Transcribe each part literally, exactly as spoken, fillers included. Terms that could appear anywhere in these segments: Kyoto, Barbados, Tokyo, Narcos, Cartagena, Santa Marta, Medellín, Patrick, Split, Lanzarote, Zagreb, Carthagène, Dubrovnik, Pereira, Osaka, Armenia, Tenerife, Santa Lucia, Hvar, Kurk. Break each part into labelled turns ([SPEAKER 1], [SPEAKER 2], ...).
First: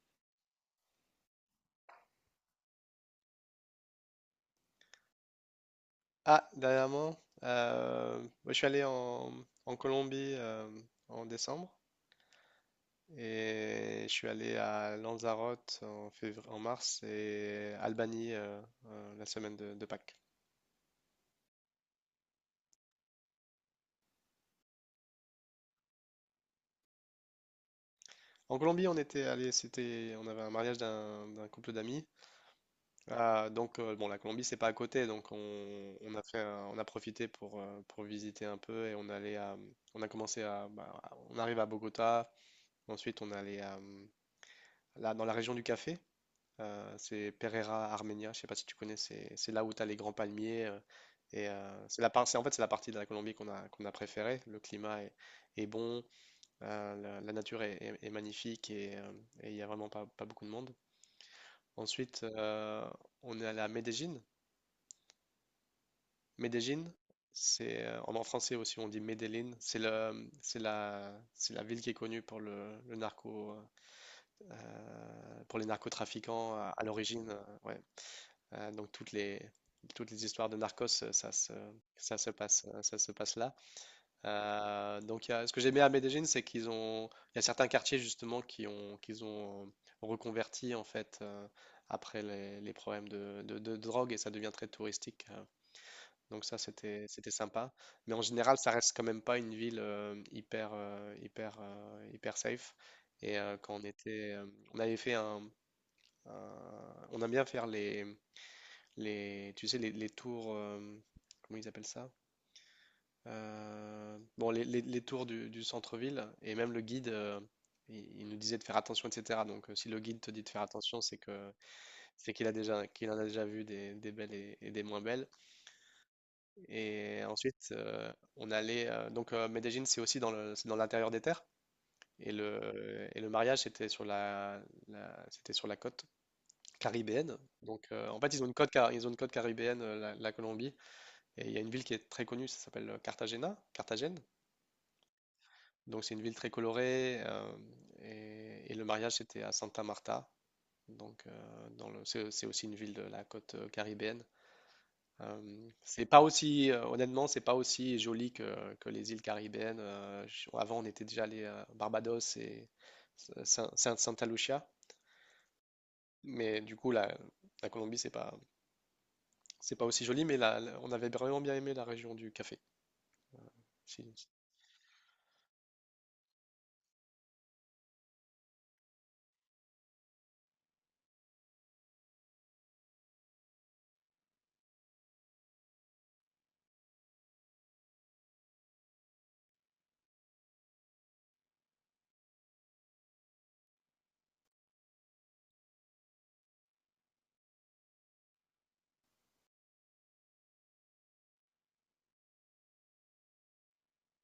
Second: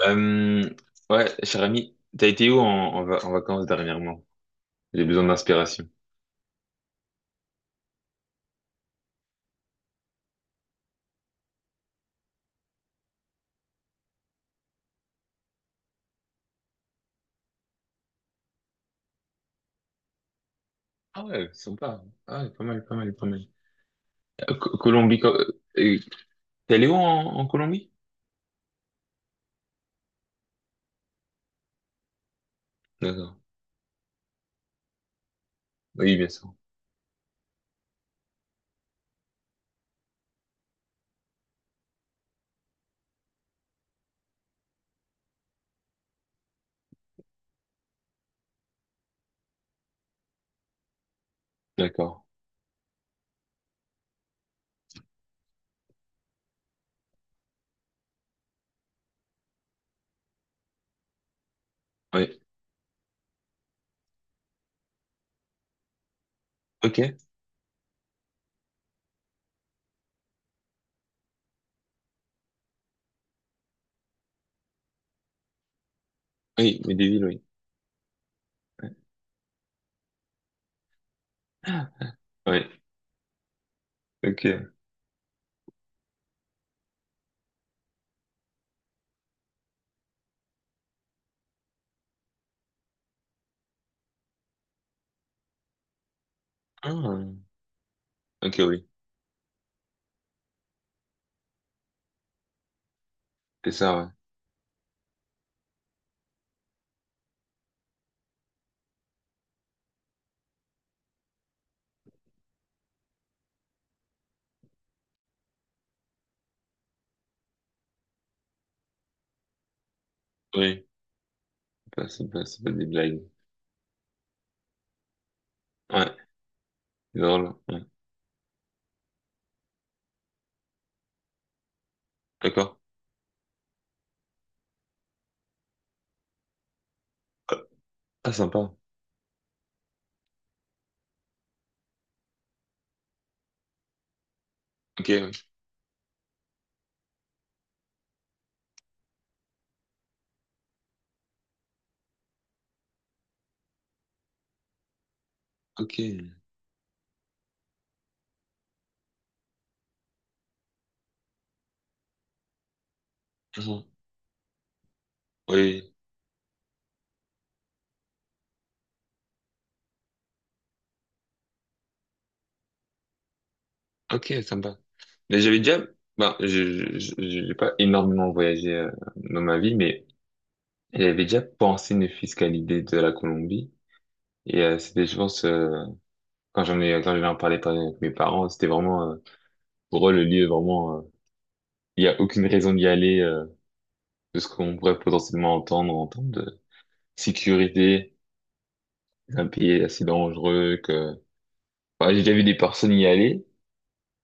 [SPEAKER 1] Euh, ouais, cher ami, t'as été où en, en, va- en vacances dernièrement? J'ai besoin d'inspiration.
[SPEAKER 2] Ah, dernièrement, euh, moi, je suis allé en, en Colombie euh, en décembre et je suis allé à Lanzarote en février, en mars et Albanie euh, euh, la semaine de, de Pâques.
[SPEAKER 1] Ah ouais, sympa. Ah ouais, pas mal, pas mal, pas mal. Euh, Co- Colombie, co- euh, T'es allé où en, en Colombie?
[SPEAKER 2] En Colombie, on était allé, c'était, on avait un mariage d'un d'un couple d'amis.
[SPEAKER 1] D'accord.
[SPEAKER 2] Ah, donc euh, bon, la Colombie c'est pas à côté, donc on, on
[SPEAKER 1] Oui,
[SPEAKER 2] a
[SPEAKER 1] bien
[SPEAKER 2] fait,
[SPEAKER 1] sûr.
[SPEAKER 2] un- on a profité pour euh, pour visiter un peu et on allait à- on a commencé à, bah, on arrive à Bogota, ensuite on allait à, là dans la région du café. Euh, c'est Pereira Armenia, je sais pas si tu connais, c'est c'est là où tu as les grands palmiers. euh, et euh, c'est la
[SPEAKER 1] D'accord.
[SPEAKER 2] par- c'est- en fait, c'est la partie de la Colombie qu'on a, qu'on a préférée. Le climat est, est bon, euh, la, la nature est, est- est magnifique et euh, et il n'y a vraiment pas, pas beaucoup de monde. Ensuite,
[SPEAKER 1] Oui.
[SPEAKER 2] euh, on est allé à Medellín. Medellín,
[SPEAKER 1] Ok.
[SPEAKER 2] c'est euh, en en français aussi, on dit Medellín. C'est le, c'est la, c'est la ville qui est connue pour le, le narco, euh, pour les narcotrafiquants à,
[SPEAKER 1] Oui,
[SPEAKER 2] à
[SPEAKER 1] mais des villes,
[SPEAKER 2] l'origine.
[SPEAKER 1] oui.
[SPEAKER 2] Euh, ouais. Euh, donc toutes les, toutes les histoires de Narcos, euh, ça se, ça se passe,
[SPEAKER 1] Oui.
[SPEAKER 2] euh, ça se passe là.
[SPEAKER 1] Ok.
[SPEAKER 2] Euh, donc, il y a- ce que j'aimais à Medellín, c'est qu'ils ont, il y a certains quartiers justement qui ont, qu'ils ont reconverti en fait euh, après les, les problèmes de, de- de drogue et ça devient très touristique. euh. donc ça, c'était,
[SPEAKER 1] Ah.
[SPEAKER 2] c'était sympa. Mais en général,
[SPEAKER 1] Ok,
[SPEAKER 2] ça
[SPEAKER 1] oui.
[SPEAKER 2] reste quand même pas une ville euh, hyper, euh, hyper, euh, hyper safe. Et euh,
[SPEAKER 1] C'est
[SPEAKER 2] quand on
[SPEAKER 1] ça, ouais.
[SPEAKER 2] était, euh, on avait fait un, un- on aime bien faire les les, tu sais, les, les tours, euh, comment ils appellent ça? Euh, bon, les, les- les tours du, du centre-ville, et même le guide, euh, il, il nous disait de faire attention, et cétéra. Donc, euh, si le guide te dit de faire
[SPEAKER 1] Oui.
[SPEAKER 2] attention, c'est que
[SPEAKER 1] C'est pas, c'est
[SPEAKER 2] c'est
[SPEAKER 1] pas,
[SPEAKER 2] qu'il a
[SPEAKER 1] c'est pas des
[SPEAKER 2] déjà, qu'il en
[SPEAKER 1] blagues.
[SPEAKER 2] a déjà vu des, des belles et, et des moins belles.
[SPEAKER 1] Ouais. C'est
[SPEAKER 2] Et
[SPEAKER 1] drôle.
[SPEAKER 2] ensuite,
[SPEAKER 1] Ouais.
[SPEAKER 2] euh, on allait, euh, donc euh, Medellín, c'est aussi dans le, c'est dans l'intérieur des terres. Et
[SPEAKER 1] D'accord.
[SPEAKER 2] le, et le mariage, c'était sur la, la- c'était sur la côte caribéenne. Donc, euh, en
[SPEAKER 1] Ah,
[SPEAKER 2] fait, ils ont une côte,
[SPEAKER 1] sympa.
[SPEAKER 2] car- ils ont une côte caribéenne, euh, la la Colombie. Et il y a une ville qui est très connue, ça s'appelle euh, Cartagena, Carthagène.
[SPEAKER 1] Ok, oui.
[SPEAKER 2] Donc c'est une ville très colorée euh, et, et le mariage c'était à Santa Marta. Donc euh, dans le, c'est c'est aussi une ville de la côte euh, caribéenne. Euh,
[SPEAKER 1] Ok.
[SPEAKER 2] c'est pas aussi, euh, Honnêtement, c'est pas aussi joli que, que les îles caribéennes. Euh, je- avant on était déjà allé à Barbados et Saint-
[SPEAKER 1] Mhm.
[SPEAKER 2] Saint- Santa Lucia,
[SPEAKER 1] Oui.
[SPEAKER 2] mais du coup la, la Colombie c'est pas c'est pas aussi joli, mais la- la- on avait vraiment bien aimé la région du café. Si- si.
[SPEAKER 1] Ok, sympa. Mais j'avais déjà, ben, je, je, je- j'ai pas énormément voyagé euh, dans ma vie, mais j'avais déjà pensé une fiscalité de la Colombie. Et euh, c'était, je pense, euh, quand j'en ai, quand j'en ai parlé par- avec mes parents, c'était vraiment, euh, pour eux, le lieu, vraiment, euh, il y a aucune raison d'y aller, euh, de ce qu'on pourrait potentiellement entendre en termes de sécurité. C'est un pays assez dangereux que, enfin, j'ai déjà vu des personnes y aller,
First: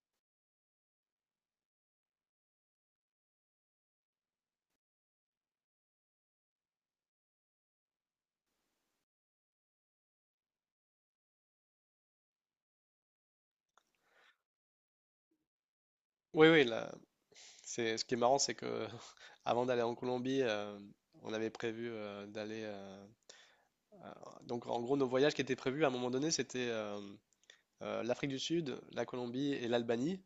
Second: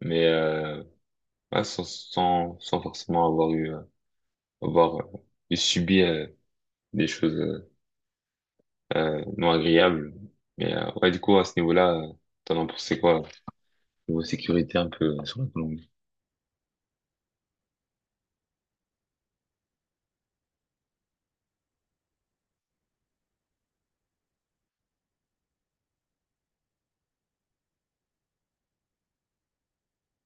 [SPEAKER 1] mais euh, ouais, sans, sans, sans forcément avoir eu, euh, avoir euh, subi euh, des choses euh, euh, non agréables. Mais euh, ouais, du coup, à ce niveau-là, euh, t'en as pensé quoi? Niveau sécurité un peu euh, sur la Colombie.
[SPEAKER 2] Oui, oui. La, C'est, ce qui est marrant, c'est que avant d'aller en Colombie, euh, on avait prévu euh, d'aller. Euh, à- donc, en gros, nos voyages qui étaient prévus à un moment donné, c'était euh, euh, l'Afrique du Sud, la Colombie et l'Albanie.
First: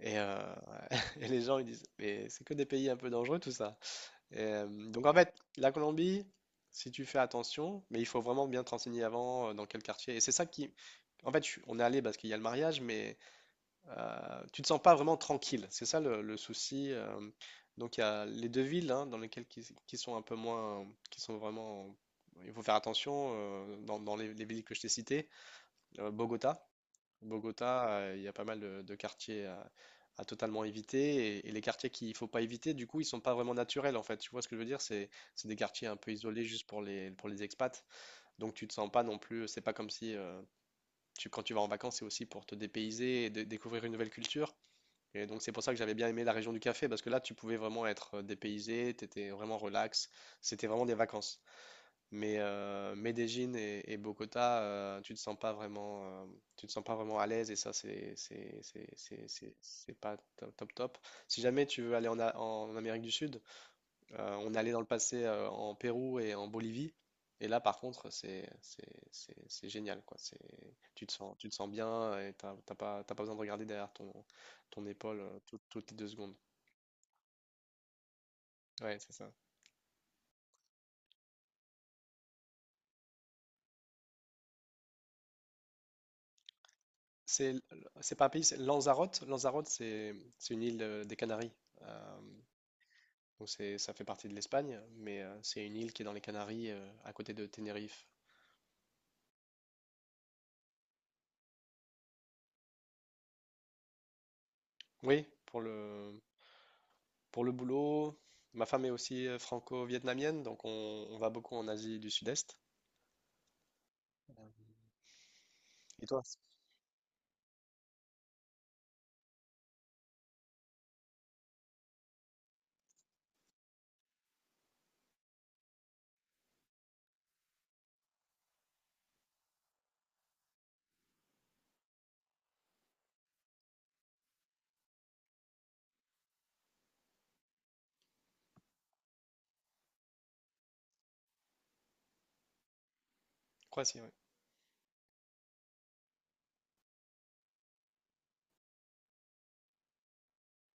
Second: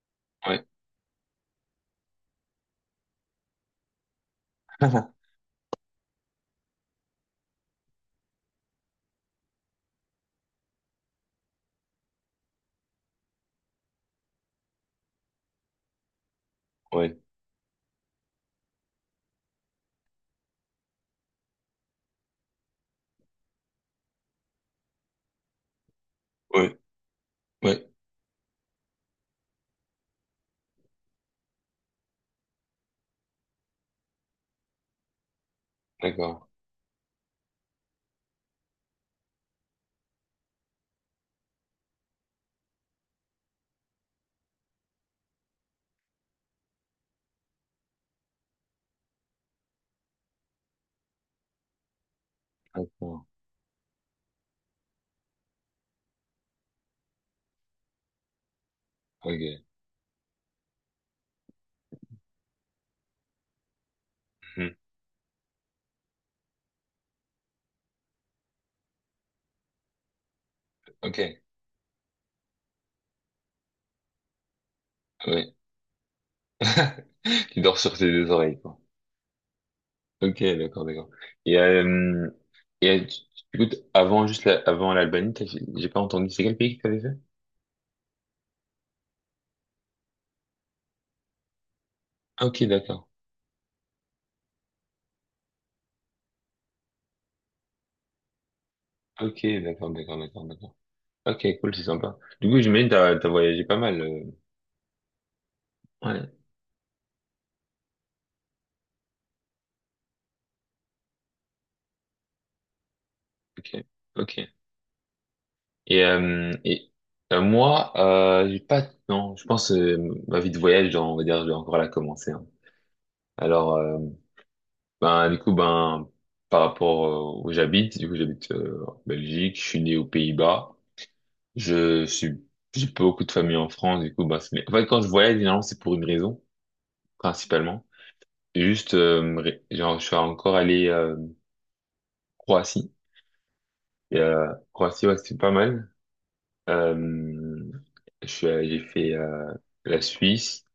[SPEAKER 2] Et, euh,
[SPEAKER 1] Ouais.
[SPEAKER 2] et les gens, ils disent, mais c'est que des pays un peu dangereux, tout ça. Et, euh, donc, en fait, la Colombie, si tu fais attention, mais il faut vraiment bien te renseigner avant, euh, dans quel quartier. Et c'est ça qui. En fait, je suis- on est allé parce qu'il y a le mariage, mais euh, tu ne te sens pas vraiment tranquille, c'est ça le, le souci.
[SPEAKER 1] Ouais.
[SPEAKER 2] euh. donc il y a les deux villes hein, dans lesquelles qui, qui sont un peu moins, qui sont vraiment, il faut faire attention euh, dans, dans les, les villes que je t'ai citées. Euh, Bogota,
[SPEAKER 1] Ouais.
[SPEAKER 2] Bogota,
[SPEAKER 1] Ouais.
[SPEAKER 2] euh, il y a pas mal de, de quartiers à, à totalement éviter et, et les quartiers qu'il faut pas éviter, du coup ils sont pas vraiment naturels en fait. Tu vois ce que je veux dire? C'est c'est des quartiers un peu isolés
[SPEAKER 1] D'accord.
[SPEAKER 2] juste pour les pour les expats. Donc tu te sens pas non plus, c'est pas comme si euh, tu, quand tu vas en vacances, c'est aussi pour te dépayser et dé- découvrir une nouvelle culture. Et donc c'est pour ça que j'avais bien aimé la région du café, parce que là tu pouvais vraiment être euh, dépaysé, t'étais vraiment relax, c'était vraiment des vacances. Mais euh,
[SPEAKER 1] D'accord.
[SPEAKER 2] Medellín et, et Bogota, euh, tu te sens pas vraiment, euh, tu te sens pas vraiment à l'aise et ça c'est c'est c'est c'est c'est-
[SPEAKER 1] Ok.
[SPEAKER 2] c'est pas top top top. Si jamais tu veux aller en, A- en Amérique du Sud, euh, on allait
[SPEAKER 1] Mhm.
[SPEAKER 2] dans le passé euh, en Pérou et en Bolivie. Et là, par contre, c'est c'est- c'est- c'est génial, quoi. C'est, tu te
[SPEAKER 1] Ok.
[SPEAKER 2] sens, tu te sens bien et t'as t'as pas, t'as pas besoin de regarder derrière ton, ton épaule euh,
[SPEAKER 1] Ouais.
[SPEAKER 2] tout- toutes les deux secondes.
[SPEAKER 1] Tu dors sur tes deux oreilles, quoi.
[SPEAKER 2] Ouais, c'est ça.
[SPEAKER 1] Ok, d'accord, d'accord. Et, euh, et euh, tu- tu- Écoute, avant juste la- avant l'Albanie, t'as- j'ai pas entendu. C'est quel pays que t'avais fait?
[SPEAKER 2] C'est l- c'est pas un pays, c'est Lanzarote. Lanzarote, c'est c'est une île euh, des Canaries. Euh,
[SPEAKER 1] Ok, d'accord.
[SPEAKER 2] donc c'est, ça fait partie de l'Espagne, mais euh, c'est une île qui est dans les Canaries, euh, à côté de Tenerife.
[SPEAKER 1] Ok, d'accord, d'accord, d'accord, d'accord. Ok, cool, c'est sympa. Du coup, j'imagine que t'as t'as voyagé pas mal. euh.
[SPEAKER 2] Oui, pour le,
[SPEAKER 1] Ouais.
[SPEAKER 2] pour le boulot, ma femme est aussi euh, franco-vietnamienne, donc on, on va beaucoup en Asie du Sud-Est.
[SPEAKER 1] Ok, ok.
[SPEAKER 2] Euh,
[SPEAKER 1] Et,
[SPEAKER 2] Et toi?
[SPEAKER 1] euh, et euh, Moi, euh, j'ai pas. Non, je pense euh, ma vie de voyage, genre, on va dire, je vais encore la commencer, hein. Alors, euh, ben du coup, ben par rapport euh, où j'habite, du coup, j'habite euh, en Belgique. Je suis né aux Pays-Bas. Je suis, j'ai pas beaucoup de famille en France. Du coup, ben c'est- mais en fait, quand je voyage, généralement, c'est pour une raison principalement. C'est juste, euh, me ré- genre, je suis encore allé euh, Croatie.
[SPEAKER 2] Croatie, oui.
[SPEAKER 1] Et, euh, Croatie, ouais, c'était pas mal. Euh, je suis, allé- j'ai fait euh, la Suisse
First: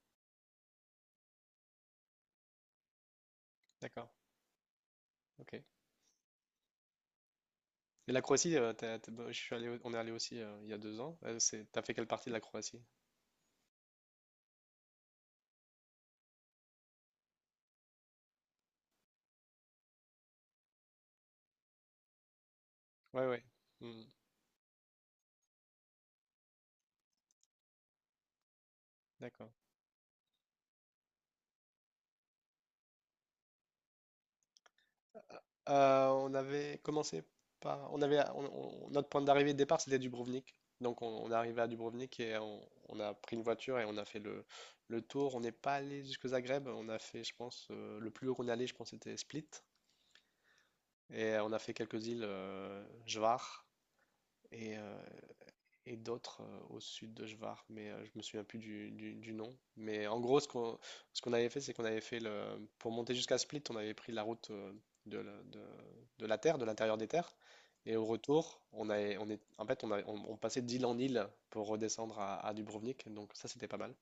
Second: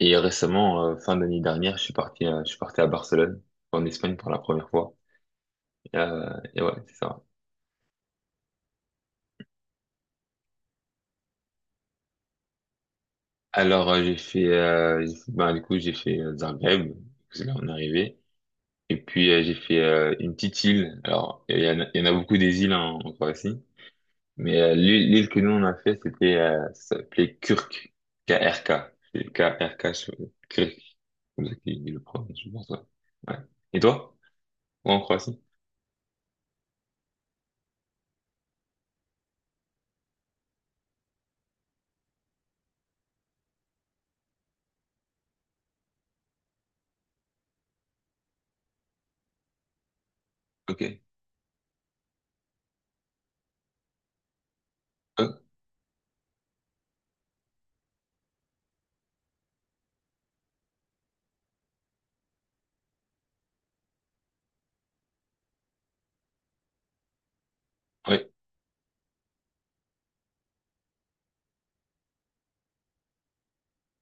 [SPEAKER 1] et récemment, euh, fin d'année dernière, je suis parti, euh, je suis parti à Barcelone, en
[SPEAKER 2] D'accord.
[SPEAKER 1] Espagne pour la première fois.
[SPEAKER 2] Ok. Et
[SPEAKER 1] Euh, et ouais, c'est ça.
[SPEAKER 2] la Croatie, euh, t'as- t'as- bah, je suis allé, au- on est allé aussi euh, il y a deux ans. Euh, c'est, t'as fait quelle partie de la Croatie?
[SPEAKER 1] Alors euh, j'ai fait, euh, j'ai fait- bah, du coup j'ai fait euh, Zagreb, parce que là on est arrivé. Et puis euh, j'ai fait euh, une petite île. Alors il y en a, il y en a beaucoup des îles en en
[SPEAKER 2] Ouais, ouais.
[SPEAKER 1] Croatie.
[SPEAKER 2] Hmm,
[SPEAKER 1] Mais euh, l'île l'île que nous on a fait, c'était euh, ça s'appelait Kurk, K R K. C'est
[SPEAKER 2] d'accord.
[SPEAKER 1] K R K sur Kurk, comme ça qu'il dit le prononce, je pense. Ouais. Ouais. Et toi? Ouais, en Croatie?
[SPEAKER 2] Euh, on avait commencé par, on avait, on- on- notre point d'arrivée de départ, c'était Dubrovnik. Donc on, on est arrivé à Dubrovnik et on, on a pris une voiture et on a fait le, le tour. On n'est pas allé jusque Zagreb. On a fait, je pense, euh, le plus haut qu'on est allé, je pense, c'était Split.
[SPEAKER 1] Ok.
[SPEAKER 2] Et euh, on a fait quelques îles, euh, Hvar et, euh,
[SPEAKER 1] Euh,
[SPEAKER 2] et d'autres euh, au sud de Hvar, mais euh, je me souviens plus du, du- du nom. Mais en gros, ce qu'on ce qu'on avait fait, c'est qu'on avait fait le, pour monter jusqu'à Split, on avait pris la route euh, de, la de- de la terre, de l'intérieur des terres. Et au
[SPEAKER 1] oui,
[SPEAKER 2] retour, on avait, on est, en fait, on, a- on- on passait d'île en île pour redescendre à, à Dubrovnik, donc ça c'était pas mal.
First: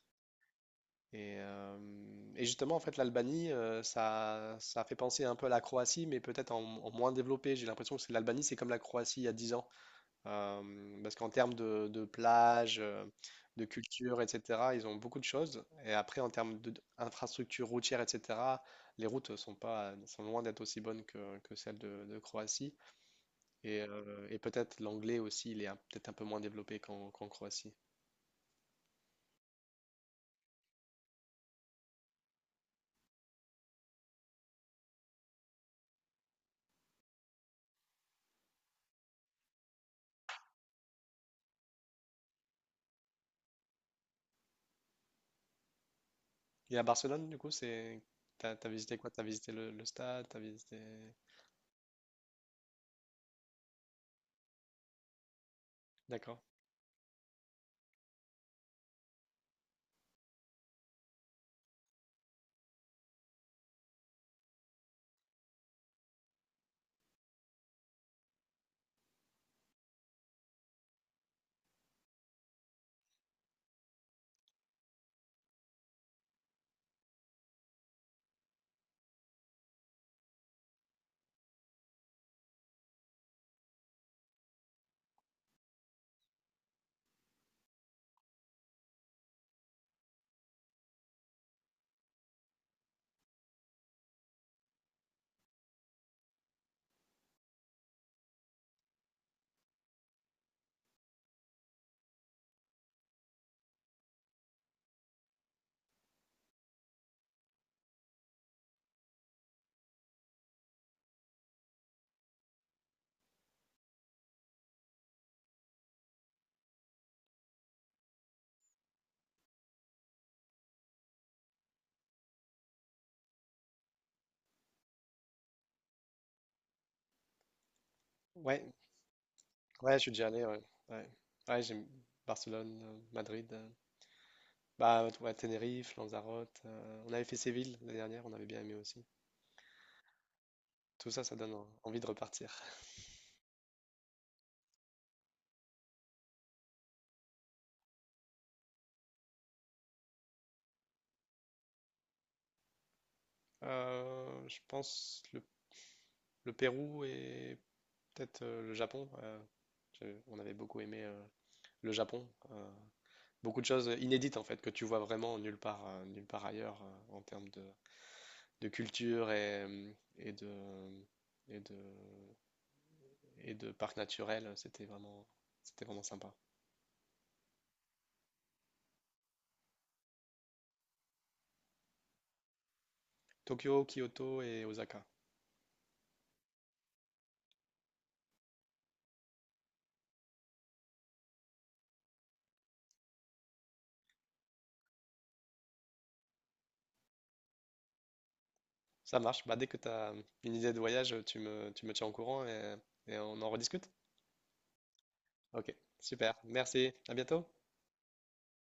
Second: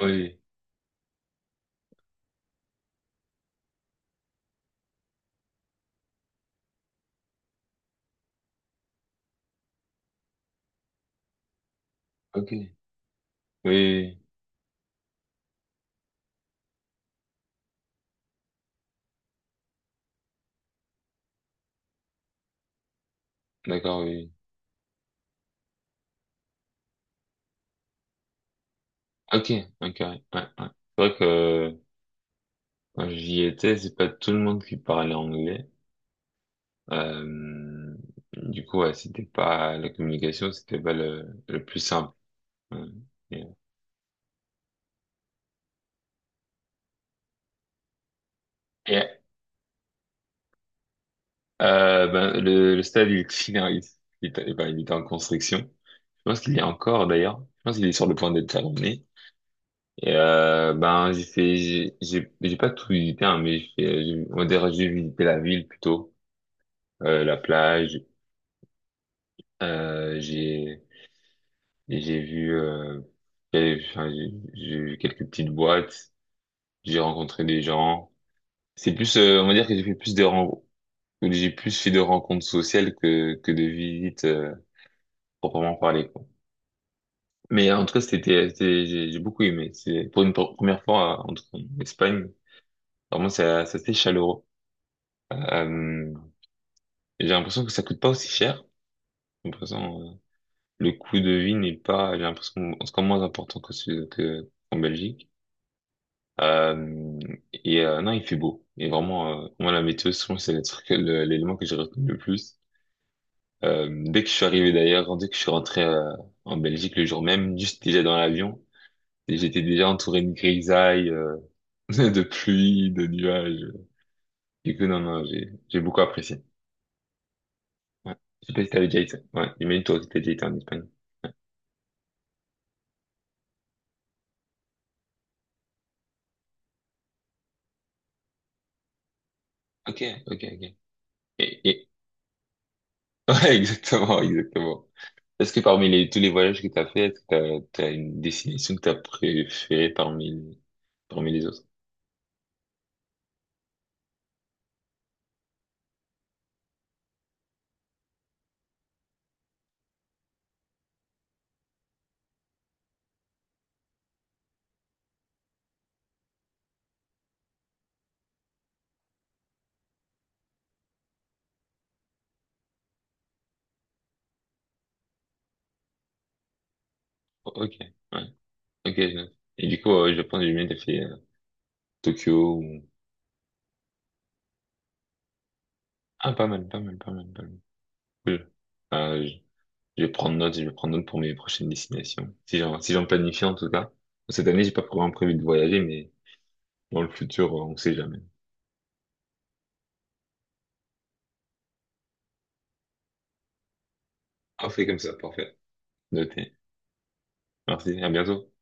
[SPEAKER 1] oui,
[SPEAKER 2] Et, euh, et justement, en fait, l'Albanie, euh, ça, ça fait penser un peu à la Croatie, mais peut-être en, en moins développé. J'ai l'impression que c'est- l'Albanie, c'est comme la Croatie il y a dix ans. Euh, parce qu'en termes de, de
[SPEAKER 1] oui, oui. Ok, oui,
[SPEAKER 2] plage, euh, de
[SPEAKER 1] oui, oui.
[SPEAKER 2] culture, et cétéra, ils ont beaucoup de choses. Et après, en termes de- d'infrastructures routières, et cétéra, les routes sont pas, sont loin d'être aussi bonnes que, que celles de, de Croatie. Et,
[SPEAKER 1] D'accord, oui,
[SPEAKER 2] euh,
[SPEAKER 1] oui.
[SPEAKER 2] et peut-être l'anglais aussi, il est un- peut-être un peu moins développé qu'en qu'en Croatie.
[SPEAKER 1] Ok, ok, ouais, ouais, ouais. C'est vrai que euh, quand j'y étais, c'est pas tout le monde qui parlait anglais. Euh, du coup, ouais, c'était pas la communication, c'était pas le, le plus simple. Ouais.
[SPEAKER 2] Et à Barcelone, du coup. C'est. T'as, t'as visité quoi?
[SPEAKER 1] Et,
[SPEAKER 2] T'as visité le, le stade, t'as visité.
[SPEAKER 1] Euh, ben, le, le stade, il finalise. Il, est- ben, il est en construction. Je
[SPEAKER 2] D'accord.
[SPEAKER 1] pense qu'il y est encore, d'ailleurs. Je pense qu'il est sur le point d'être terminé. Et, euh, ben, j'ai fait, j'ai, j'ai j'ai pas tout visité, hein, mais j'ai, fait- j'ai- on va dire, j'ai visité la ville plutôt, euh, la plage, euh, j'ai, et j'ai vu, euh, j'ai enfin, j'ai- j'ai vu quelques petites boîtes, j'ai rencontré des gens. C'est plus, euh, on va dire que j'ai fait plus de rencontres, j'ai plus fait de rencontres sociales que, que de visites, euh, proprement parlées. Mais en tout cas, c'était, c'était- j'ai j'ai beaucoup aimé. C'est pour une pr- première fois euh, en, en Espagne. Vraiment, c'est c'est assez chaleureux. Euh, j'ai l'impression que ça coûte pas aussi cher. J'ai l'impression, euh, le coût de vie n'est pas, j'ai l'impression, en tout cas moins important que ce, que, en Belgique. Euh, et euh, non, il fait beau. Et vraiment, euh, moi, la météo, souvent, c'est le truc, le- l'élément que j'ai retenu le plus. Euh, dès que je suis arrivé d'ailleurs, dès que je suis rentré euh, en Belgique le jour même, juste déjà dans l'avion, j'étais déjà entouré de grisailles. euh, de pluie, de nuages. Du coup, non, non, j'ai, j'ai beaucoup apprécié. Ouais. Je sais
[SPEAKER 2] Ouais,
[SPEAKER 1] pas si t'avais déjà été, ouais, j'imagine
[SPEAKER 2] ouais,
[SPEAKER 1] toi
[SPEAKER 2] je
[SPEAKER 1] aussi
[SPEAKER 2] suis
[SPEAKER 1] t'as
[SPEAKER 2] déjà
[SPEAKER 1] déjà
[SPEAKER 2] allé,
[SPEAKER 1] été en
[SPEAKER 2] ouais.
[SPEAKER 1] Espagne.
[SPEAKER 2] Ouais, ouais, j'aime Barcelone, euh, Madrid. euh, Bah, ouais, Tenerife, Lanzarote. euh, On avait fait Séville l'année dernière, on avait bien aimé aussi.
[SPEAKER 1] Ok, ok, ok.
[SPEAKER 2] Tout ça, ça donne
[SPEAKER 1] Et,
[SPEAKER 2] en-
[SPEAKER 1] et...
[SPEAKER 2] envie de repartir.
[SPEAKER 1] Ouais, exactement, exactement. Est-ce que parmi les, tous les voyages que t'as fait, est-ce que t'as, t'as une destination que t'as préférée parmi, parmi les autres?
[SPEAKER 2] Euh, je pense le, le Pérou et peut-être euh, le Japon. Euh, je- on avait beaucoup aimé euh, le Japon. euh, Beaucoup de choses inédites en fait que tu vois vraiment nulle part, euh, nulle part ailleurs euh, en termes de, de culture et, euh, et de, et de, et de parcs naturels. C'était vraiment, c'était vraiment sympa.
[SPEAKER 1] Ok, ouais, ok. Je- note. Et du coup, euh, je pense que j'ai bien fait euh, Tokyo ou...
[SPEAKER 2] Tokyo, Kyoto et Osaka.
[SPEAKER 1] Ah, pas mal, pas mal, pas mal, pas mal. Cool. Euh, Je vais prendre note, je vais prendre note pour mes prochaines destinations. Si j'en, si j'en planifie en tout cas. Cette année, j'ai pas vraiment prévu de voyager, mais dans le futur, on sait jamais.
[SPEAKER 2] Ça marche. Bah, dès que tu as une idée de voyage, tu me, tu me tiens au courant et, et on en rediscute.
[SPEAKER 1] Ah, on fait comme ça, parfait.
[SPEAKER 2] Ok, super.
[SPEAKER 1] Noté.
[SPEAKER 2] Merci. À bientôt.
[SPEAKER 1] Merci, à bientôt.